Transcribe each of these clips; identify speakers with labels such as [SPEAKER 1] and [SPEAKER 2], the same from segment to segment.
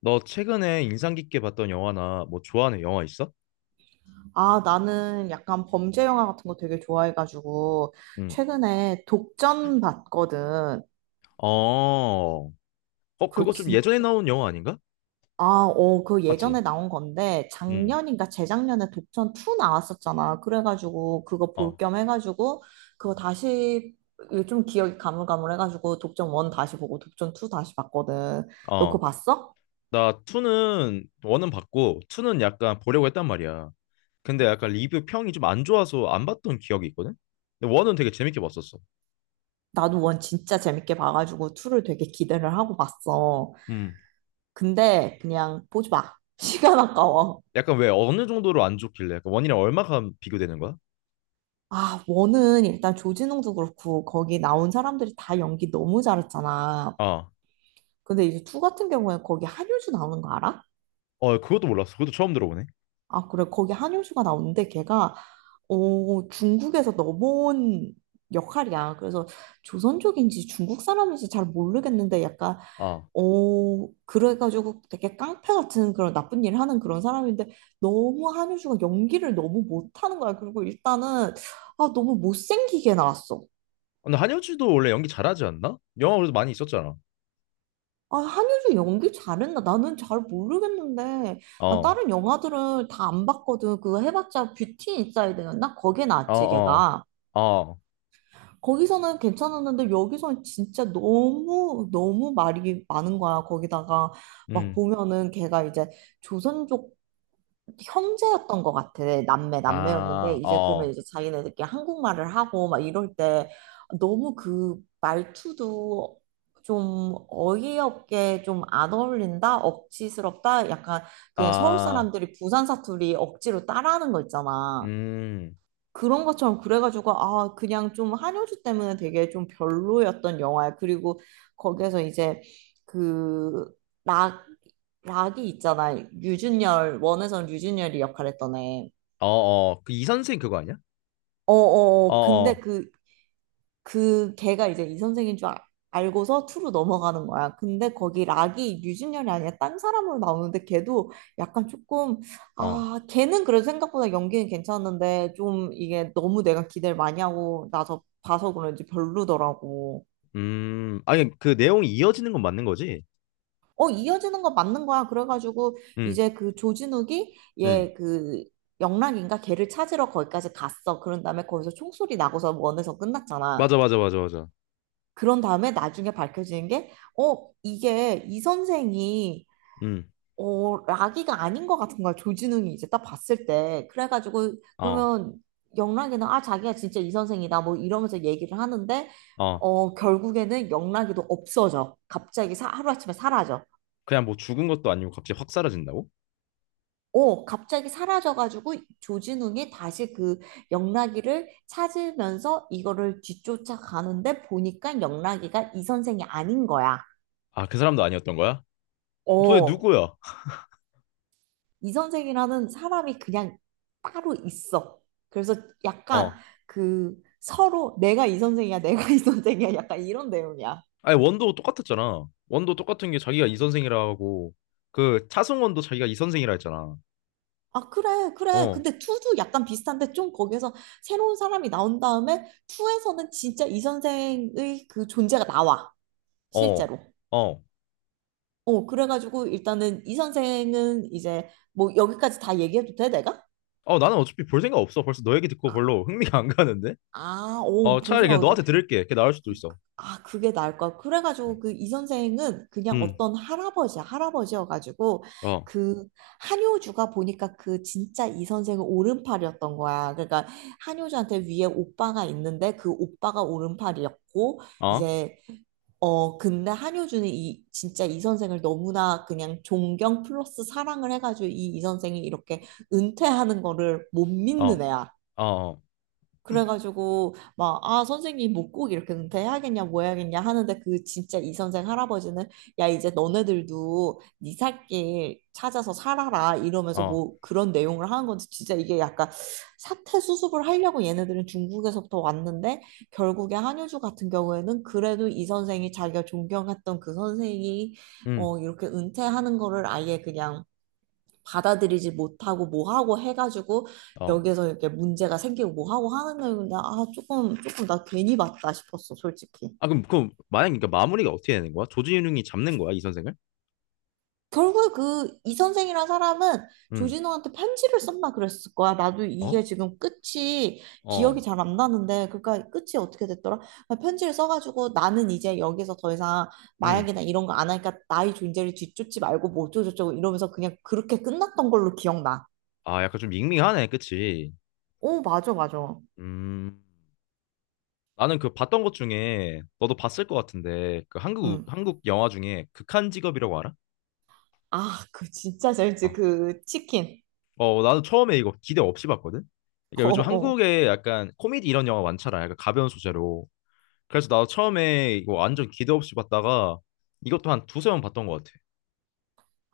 [SPEAKER 1] 너 최근에 인상 깊게 봤던 영화나 뭐 좋아하는 영화 있어?
[SPEAKER 2] 아, 나는 약간 범죄 영화 같은 거 되게 좋아해가지고,
[SPEAKER 1] 응.
[SPEAKER 2] 최근에 독전 봤거든.
[SPEAKER 1] 어. 어,
[SPEAKER 2] 그거
[SPEAKER 1] 그거 좀 예전에
[SPEAKER 2] 진짜,
[SPEAKER 1] 나온 영화 아닌가?
[SPEAKER 2] 그
[SPEAKER 1] 맞지?
[SPEAKER 2] 예전에 나온 건데,
[SPEAKER 1] 응.
[SPEAKER 2] 작년인가 재작년에 독전 2 나왔었잖아. 그래가지고, 그거 볼
[SPEAKER 1] 어.
[SPEAKER 2] 겸 해가지고, 그거 다시, 이게 좀 기억이 가물가물해가지고, 독전 1 다시 보고, 독전 2 다시 봤거든. 너 그거
[SPEAKER 1] 어.
[SPEAKER 2] 봤어?
[SPEAKER 1] 나 2는 원은 봤고 2는 약간 보려고 했단 말이야. 근데 약간 리뷰 평이 좀 안 좋아서 안 봤던 기억이 있거든. 근데 원은 되게 재밌게 봤었어.
[SPEAKER 2] 나도 원 진짜 재밌게 봐가지고, 2를 되게 기대를 하고 봤어.
[SPEAKER 1] 음.
[SPEAKER 2] 근데, 그냥 보지 마. 시간 아까워.
[SPEAKER 1] 약간 왜 어느 정도로 안 좋길래? 약간 원이랑 얼마가 비교되는 거야?
[SPEAKER 2] 아, 원은 일단 조진웅도 그렇고 거기 나온 사람들이 다 연기 너무 잘했잖아.
[SPEAKER 1] 아.
[SPEAKER 2] 근데 이제 투 같은 경우에 거기 한효주 나오는 거 알아?
[SPEAKER 1] 어, 그것도 몰랐어. 그것도 처음 들어보네.
[SPEAKER 2] 아, 그래. 거기 한효주가 나오는데 걔가 중국에서 넘어온 역할이야. 그래서 조선족인지 중국 사람인지 잘 모르겠는데 약간
[SPEAKER 1] 아.
[SPEAKER 2] 어, 그래가지고 되게 깡패 같은 그런 나쁜 일을 하는 그런 사람인데 너무 한효주가 연기를 너무 못하는 거야. 그리고 일단은 아, 너무 못생기게 나왔어.
[SPEAKER 1] 근데 한효주도 원래 연기 잘하지 않나? 영화 그래도 많이 있었잖아.
[SPEAKER 2] 아, 한효주 연기 잘했나? 나는 잘 모르겠는데. 나
[SPEAKER 1] 어.
[SPEAKER 2] 다른 영화들을 다 안 봤거든. 그거 해봤자 뷰티 인사이드였나? 거기에
[SPEAKER 1] 어,
[SPEAKER 2] 나왔지,
[SPEAKER 1] 어,
[SPEAKER 2] 걔가.
[SPEAKER 1] 어,
[SPEAKER 2] 거기서는 괜찮았는데 여기서는 진짜 너무 너무 말이 많은 거야. 거기다가 막
[SPEAKER 1] 음,
[SPEAKER 2] 보면은 걔가 이제 조선족 형제였던 것 같아. 남매, 남매였는데,
[SPEAKER 1] 아,
[SPEAKER 2] 이제 그러면
[SPEAKER 1] 어,
[SPEAKER 2] 이제 자기네들끼리 한국말을 하고 막 이럴 때 너무 그 말투도 좀 어이없게 좀 안 어울린다? 억지스럽다? 약간 그냥 서울
[SPEAKER 1] 아,
[SPEAKER 2] 사람들이 부산 사투리 억지로 따라하는 거 있잖아.
[SPEAKER 1] 음,
[SPEAKER 2] 그런 것처럼 그래가지고 아 그냥 좀 한효주 때문에 되게 좀 별로였던 영화야. 그리고 거기에서 이제 그 락, 락이 있잖아. 유준열 원에선 유준열이 역할했던 애.
[SPEAKER 1] 어, 어, 그 이 선생 그거 아니야? 어,
[SPEAKER 2] 어어 근데
[SPEAKER 1] 어,
[SPEAKER 2] 그 걔가 이제 이 선생인 줄 알고서 투로 넘어가는 거야. 근데 거기 락이 유진열이 아니라 딴 사람으로 나오는데 걔도 약간 조금
[SPEAKER 1] 어,
[SPEAKER 2] 아 걔는 그래도 생각보다 연기는 괜찮았는데 좀 이게 너무 내가 기대를 많이 하고 나서 봐서 그런지 별로더라고.
[SPEAKER 1] 아니 그 내용이 이어지는 건 맞는 거지?
[SPEAKER 2] 어, 이어지는 거 맞는 거야. 그래가지고
[SPEAKER 1] 음,
[SPEAKER 2] 이제 그 조진욱이
[SPEAKER 1] 음,
[SPEAKER 2] 얘그 영락인가 걔를 찾으러 거기까지 갔어. 그런 다음에 거기서 총소리 나고서 원에서 끝났잖아.
[SPEAKER 1] 맞아, 맞아, 맞아, 맞아,
[SPEAKER 2] 그런 다음에 나중에 밝혀지는 게, 이게 이 선생이,
[SPEAKER 1] 음,
[SPEAKER 2] 라기가 아닌 것 같은 거야. 조진웅이 이제 딱 봤을 때. 그래가지고,
[SPEAKER 1] 어,
[SPEAKER 2] 그러면 영락이는, 아, 자기가 진짜 이 선생이다. 뭐 이러면서 얘기를 하는데,
[SPEAKER 1] 어,
[SPEAKER 2] 결국에는 영락이도 없어져. 갑자기 하루아침에 사라져.
[SPEAKER 1] 그냥 뭐 죽은 것도 아니고 갑자기 확 사라진다고?
[SPEAKER 2] 갑자기 사라져가지고 조진웅이 다시 그 영락이를 찾으면서 이거를 뒤쫓아 가는데 보니까 영락이가 이 선생이 아닌 거야.
[SPEAKER 1] 아, 그 사람도 아니었던 거야? 도대체
[SPEAKER 2] 어,
[SPEAKER 1] 누구야?
[SPEAKER 2] 이 선생이라는 사람이 그냥 따로 있어. 그래서 약간
[SPEAKER 1] 어,
[SPEAKER 2] 그 서로 내가 이 선생이야, 내가 이 선생이야, 약간 이런 내용이야.
[SPEAKER 1] 아니 원도 똑같았잖아. 원도 똑같은 게 자기가 이 선생이라고, 그 차승원도 자기가 이 선생이라 했잖아.
[SPEAKER 2] 아, 그래, 그래.
[SPEAKER 1] 어,
[SPEAKER 2] 근데 투도 약간 비슷한데 좀 거기에서 새로운 사람이 나온 다음에 투에서는 진짜 이 선생의 그 존재가 나와,
[SPEAKER 1] 어,
[SPEAKER 2] 실제로.
[SPEAKER 1] 어.
[SPEAKER 2] 어, 그래가지고 일단은 이 선생은 이제 뭐 여기까지 다 얘기해도 돼, 내가?
[SPEAKER 1] 어, 나는 어차피 볼 생각 없어. 벌써 너 얘기 듣고
[SPEAKER 2] 아,
[SPEAKER 1] 별로 흥미가 안 가는데? 어, 차라리 그냥
[SPEAKER 2] 보셔.
[SPEAKER 1] 너한테 들을게. 그게 나을 수도 있어.
[SPEAKER 2] 아, 그게 나을 것.
[SPEAKER 1] 음,
[SPEAKER 2] 그래가지고 그 이 선생은 그냥
[SPEAKER 1] 음,
[SPEAKER 2] 어떤 할아버지야, 할아버지여가지고
[SPEAKER 1] 어,
[SPEAKER 2] 그 한효주가 보니까 그 진짜 이 선생은 오른팔이었던 거야. 그러니까 한효주한테 위에 오빠가 있는데 그 오빠가 오른팔이었고
[SPEAKER 1] 어,
[SPEAKER 2] 이제 어 근데 한효주는 이 진짜 이 선생을 너무나 그냥 존경 플러스 사랑을 해가지고 이 선생이 이렇게 은퇴하는 거를 못 믿는
[SPEAKER 1] 어,
[SPEAKER 2] 애야.
[SPEAKER 1] 어,
[SPEAKER 2] 그래가지고 막 아 선생님 못 꼭 이렇게 은퇴해야겠냐 뭐 해야겠냐 하는데 그 진짜 이 선생 할아버지는 야 이제 너네들도 네 살길 찾아서 살아라 이러면서
[SPEAKER 1] 어,
[SPEAKER 2] 뭐 그런 내용을 하는 건데 진짜 이게 약간 사태 수습을 하려고 얘네들은 중국에서부터 왔는데 결국에 한효주 같은 경우에는 그래도 이 선생이 자기가 존경했던 그 선생이
[SPEAKER 1] 음,
[SPEAKER 2] 어 이렇게 은퇴하는 거를 아예 그냥 받아들이지 못하고 뭐하고 해가지고
[SPEAKER 1] 어.
[SPEAKER 2] 여기에서 이렇게 문제가 생기고 뭐하고 하는 거용데아 조금 나 괜히 봤다 싶었어 솔직히.
[SPEAKER 1] 아, 그럼, 그럼, 만약에 그러니까 마무리가 어떻게 되는 거야? 조진웅이 잡는 거야, 이 선생을?
[SPEAKER 2] 결국에 그 이 선생이란 사람은
[SPEAKER 1] 음,
[SPEAKER 2] 조진호한테 편지를 썼나 그랬을 거야. 나도
[SPEAKER 1] 어?
[SPEAKER 2] 이게 지금 끝이
[SPEAKER 1] 어,
[SPEAKER 2] 기억이 잘 안 나는데 그러니까 끝이 어떻게 됐더라. 편지를 써가지고 나는 이제 여기서 더 이상
[SPEAKER 1] 음.
[SPEAKER 2] 마약이나 이런 거 안 하니까 나의 존재를 뒤쫓지 말고 뭐 어쩌고저쩌고 이러면서 그냥 그렇게 끝났던 걸로 기억나.
[SPEAKER 1] 아, 약간 좀 밍밍하네, 그치?
[SPEAKER 2] 오 맞아, 맞아.
[SPEAKER 1] 음. 나는 그 봤던 것 중에, 너도 봤을 것 같은데, 그 한국,
[SPEAKER 2] 응.
[SPEAKER 1] 한국 영화 중에 극한 직업이라고 알아?
[SPEAKER 2] 아, 그 진짜
[SPEAKER 1] 어.
[SPEAKER 2] 잘지 그 치킨.
[SPEAKER 1] 어, 나도 처음에 이거 기대 없이 봤거든. 그러니까
[SPEAKER 2] 어,
[SPEAKER 1] 요즘
[SPEAKER 2] 어.
[SPEAKER 1] 한국에 약간 코미디 이런 영화 많잖아. 약간 가벼운 소재로. 그래서 나도 처음에 이거 완전 기대 없이 봤다가 이것도 한 두세 번 봤던 것 같아.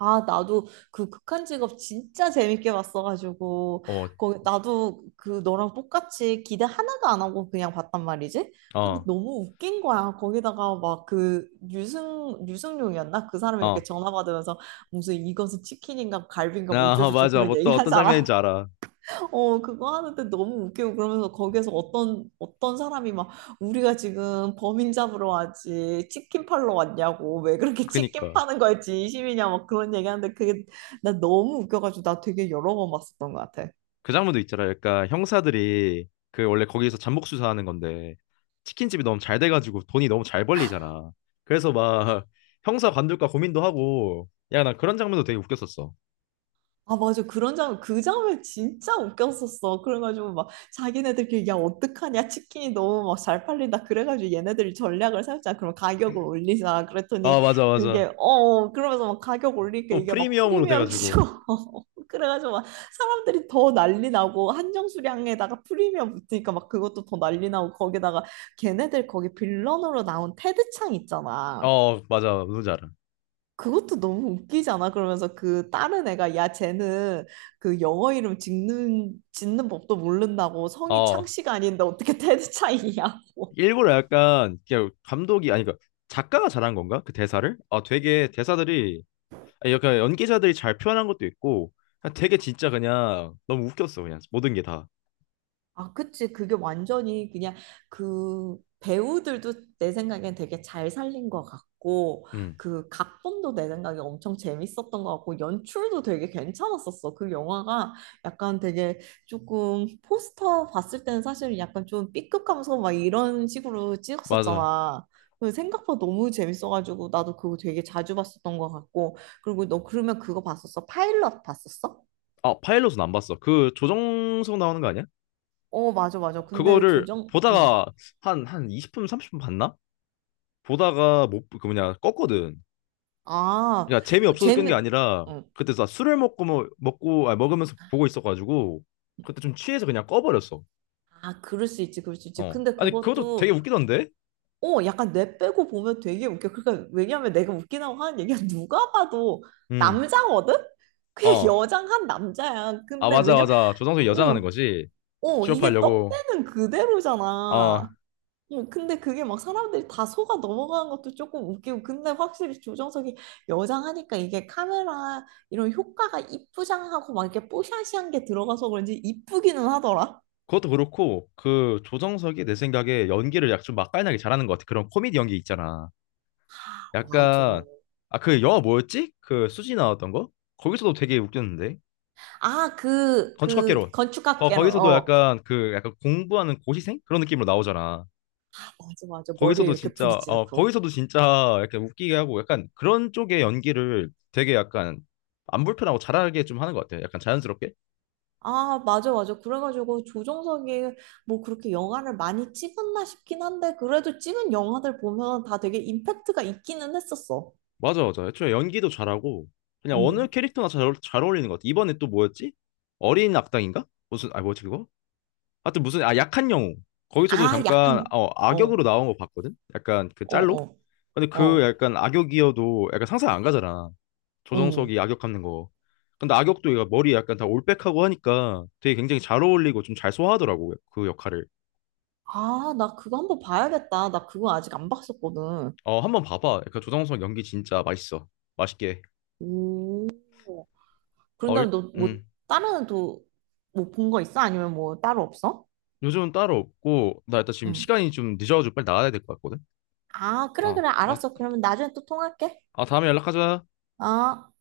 [SPEAKER 2] 아, 나도 그 극한 직업 진짜 재밌게 봤어가지고
[SPEAKER 1] 어,
[SPEAKER 2] 거기 나도 그 너랑 똑같이 기대 하나도 안 하고 그냥 봤단 말이지. 근데
[SPEAKER 1] 어,
[SPEAKER 2] 너무 웃긴 거야. 거기다가 막 그 유승용이었나? 그 사람이 이렇게
[SPEAKER 1] 어.
[SPEAKER 2] 전화 받으면서 무슨 이것은 치킨인가 갈비인가
[SPEAKER 1] 아,
[SPEAKER 2] 뭐죠저죠
[SPEAKER 1] 맞아.
[SPEAKER 2] 그런
[SPEAKER 1] 뭐
[SPEAKER 2] 얘기
[SPEAKER 1] 또 어떤 장면인지
[SPEAKER 2] 하잖아.
[SPEAKER 1] 알아.
[SPEAKER 2] 어, 그거 하는데 너무 웃기고 그러면서 거기에서 어떤, 어떤 사람이 막 우리가 지금 범인 잡으러 왔지, 치킨 팔러 왔냐고, 왜 그렇게 치킨
[SPEAKER 1] 그니까.
[SPEAKER 2] 파는 거에 진심이냐, 막 그런 얘기 하는데 그게 나 너무 웃겨가지고 나 되게 여러 번 봤었던 것 같아.
[SPEAKER 1] 그 장면도 있잖아. 약간 형사들이 그 원래 거기서 잠복 수사하는 건데 치킨집이 너무 잘 돼가지고 돈이 너무 잘 벌리잖아. 그래서 막 형사 관둘까 고민도 하고 야, 나 그런 장면도 되게 웃겼었어.
[SPEAKER 2] 아, 맞아. 그런 장, 그 장면 진짜 웃겼었어. 그래가지고 막 자기네들끼리 야, 어떡하냐. 치킨이 너무 막 잘 팔린다. 그래가지고 얘네들이 전략을 세웠잖아. 그럼 가격을 올리자.
[SPEAKER 1] 아,
[SPEAKER 2] 그랬더니
[SPEAKER 1] 맞아, 맞아.
[SPEAKER 2] 그게, 그러면서 막 가격 올리니까
[SPEAKER 1] 또
[SPEAKER 2] 이게 막
[SPEAKER 1] 프리미엄으로
[SPEAKER 2] 프리미엄 치고.
[SPEAKER 1] 돼가지고
[SPEAKER 2] 그래가지고 막 사람들이 더 난리 나고 한정 수량에다가 프리미엄 붙으니까 막 그것도 더 난리 나고 거기다가 걔네들 거기 빌런으로 나온 테드 창 있잖아.
[SPEAKER 1] 어 맞아 누군지 알아.
[SPEAKER 2] 그것도 너무 웃기지 않아? 그러면서 그 다른 애가 야 쟤는 그 영어 이름 짓는 법도 모른다고 성이
[SPEAKER 1] 어
[SPEAKER 2] 창씨가 아닌데 어떻게 테드 차이냐고.
[SPEAKER 1] 일부러 약간 그냥 감독이 아니 그 작가가 잘한 건가 그 대사를 아 되게 대사들이 아니, 약간 연기자들이 잘 표현한 것도 있고 그냥 되게 진짜 그냥 너무 웃겼어 그냥 모든 게다음
[SPEAKER 2] 아, 그치. 그게 완전히 그냥 그 배우들도 내 생각엔 되게 잘 살린 것 같고, 그 각본도 내 생각에 엄청 재밌었던 것 같고, 연출도 되게 괜찮았었어. 그 영화가 약간 되게 조금 포스터 봤을 때는 사실 약간 좀 B급 감성 막 이런 식으로
[SPEAKER 1] 맞아.
[SPEAKER 2] 찍었었잖아. 그 생각보다 너무 재밌어가지고 나도 그거 되게 자주 봤었던 것 같고 그리고 너 그러면 그거 봤었어? 파일럿 봤었어?
[SPEAKER 1] 아 파일럿은 안 봤어. 그 조정석 나오는 거 아니야?
[SPEAKER 2] 어 맞아, 맞아. 근데
[SPEAKER 1] 그거를
[SPEAKER 2] 조정 응.
[SPEAKER 1] 보다가 한 20분 30분 봤나 보다가 못 그 뭐냐 껐거든.
[SPEAKER 2] 아,
[SPEAKER 1] 그러니까 재미없어서 끈
[SPEAKER 2] 재미,
[SPEAKER 1] 게 아니라
[SPEAKER 2] 어.
[SPEAKER 1] 그때 나 술을 먹고 뭐, 먹고 아 먹으면서 보고 있어가지고 그때 좀 취해서 그냥 꺼버렸어.
[SPEAKER 2] 아, 그럴 수 있지, 그럴 수 있지.
[SPEAKER 1] 어.
[SPEAKER 2] 근데
[SPEAKER 1] 아니 그것도 되게
[SPEAKER 2] 그것도,
[SPEAKER 1] 웃기던데?
[SPEAKER 2] 어, 약간 뇌 빼고 보면 되게 웃겨. 그러니까, 왜냐면 내가 웃기다고 하는 얘기가 누가 봐도
[SPEAKER 1] 음.
[SPEAKER 2] 남자거든? 그냥
[SPEAKER 1] 어.
[SPEAKER 2] 여장한 남자야.
[SPEAKER 1] 아
[SPEAKER 2] 근데
[SPEAKER 1] 맞아
[SPEAKER 2] 왜냐,
[SPEAKER 1] 맞아. 조정석이 여장하는
[SPEAKER 2] 어,
[SPEAKER 1] 거지.
[SPEAKER 2] 어, 이게
[SPEAKER 1] 취업하려고.
[SPEAKER 2] 떡대는 그대로잖아.
[SPEAKER 1] 어.
[SPEAKER 2] 어, 근데 그게 막 사람들이 다 속아 넘어가는 것도 조금 웃기고. 근데 확실히 조정석이 여장하니까 이게 카메라 이런 효과가 이쁘장하고 막 이렇게 뽀샤시한 게 들어가서 그런지 이쁘기는 하더라.
[SPEAKER 1] 그것도 그렇고 그 조정석이 내 생각에 연기를 약 좀 맛깔나게 잘하는 것 같아. 그런 코미디 연기 있잖아.
[SPEAKER 2] 맞아.
[SPEAKER 1] 약간 아 그 영화 뭐였지? 그 수지 나왔던 거? 거기서도 되게 웃겼는데.
[SPEAKER 2] 아, 그, 그,
[SPEAKER 1] 건축학개론. 거
[SPEAKER 2] 건축학개론,
[SPEAKER 1] 거기서도
[SPEAKER 2] 어.
[SPEAKER 1] 약간 그 약간 공부하는 고시생 그런 느낌으로 나오잖아.
[SPEAKER 2] 맞아, 맞아. 머리에
[SPEAKER 1] 거기서도
[SPEAKER 2] 이렇게
[SPEAKER 1] 진짜
[SPEAKER 2] 브릿지
[SPEAKER 1] 어
[SPEAKER 2] 넣고.
[SPEAKER 1] 거기서도 진짜 약간 웃기게 하고 약간 그런 쪽의 연기를 되게 약간 안 불편하고 잘하게 좀 하는 것 같아요. 약간 자연스럽게.
[SPEAKER 2] 아, 맞아, 맞아. 그래가지고 조정석이 뭐 그렇게 영화를 많이 찍었나 싶긴 한데, 그래도 찍은 영화들 보면 다 되게 임팩트가 있기는 했었어.
[SPEAKER 1] 맞아 맞아. 애초에 연기도 잘하고 그냥 어느
[SPEAKER 2] 음.
[SPEAKER 1] 캐릭터나 잘 어울리는 것 같아. 이번에 또 뭐였지? 어린 악당인가? 무슨 아 뭐지 그거? 하여튼 무슨 아 약한 영웅. 거기서도
[SPEAKER 2] 아, 약한
[SPEAKER 1] 잠깐
[SPEAKER 2] 영.
[SPEAKER 1] 어
[SPEAKER 2] 어,
[SPEAKER 1] 악역으로 나온 거 봤거든. 약간 그
[SPEAKER 2] 어,
[SPEAKER 1] 짤로.
[SPEAKER 2] 어,
[SPEAKER 1] 근데 그
[SPEAKER 2] 어,
[SPEAKER 1] 약간 악역이어도 약간 상상 안 가잖아.
[SPEAKER 2] 음.
[SPEAKER 1] 조정석이 악역 하는 거. 근데 악역도 얘가 머리 약간 다 올백하고 하니까 되게 굉장히 잘 어울리고 좀 잘 소화하더라고 그 역할을.
[SPEAKER 2] 아, 나 그거 한번 봐야겠다. 나 그거 아직 안 봤었거든.
[SPEAKER 1] 어 한번 봐봐. 약간 조정석 연기 진짜 맛있어. 맛있게 해.
[SPEAKER 2] 오. 그런
[SPEAKER 1] 어
[SPEAKER 2] 다음에
[SPEAKER 1] 일,
[SPEAKER 2] 너 뭐 다른 또 뭐 본 거 있어? 아니면 뭐 따로 없어?
[SPEAKER 1] 요즘은 따로 없고 나 일단 지금
[SPEAKER 2] 응.
[SPEAKER 1] 시간이 좀 늦어가지고 빨리 나가야 될 것 같거든.
[SPEAKER 2] 아, 그래,
[SPEAKER 1] 아,
[SPEAKER 2] 그래.
[SPEAKER 1] 아,
[SPEAKER 2] 알았어. 그러면 나중에 또 통화할게.
[SPEAKER 1] 아 다음에 연락하자.
[SPEAKER 2] 어.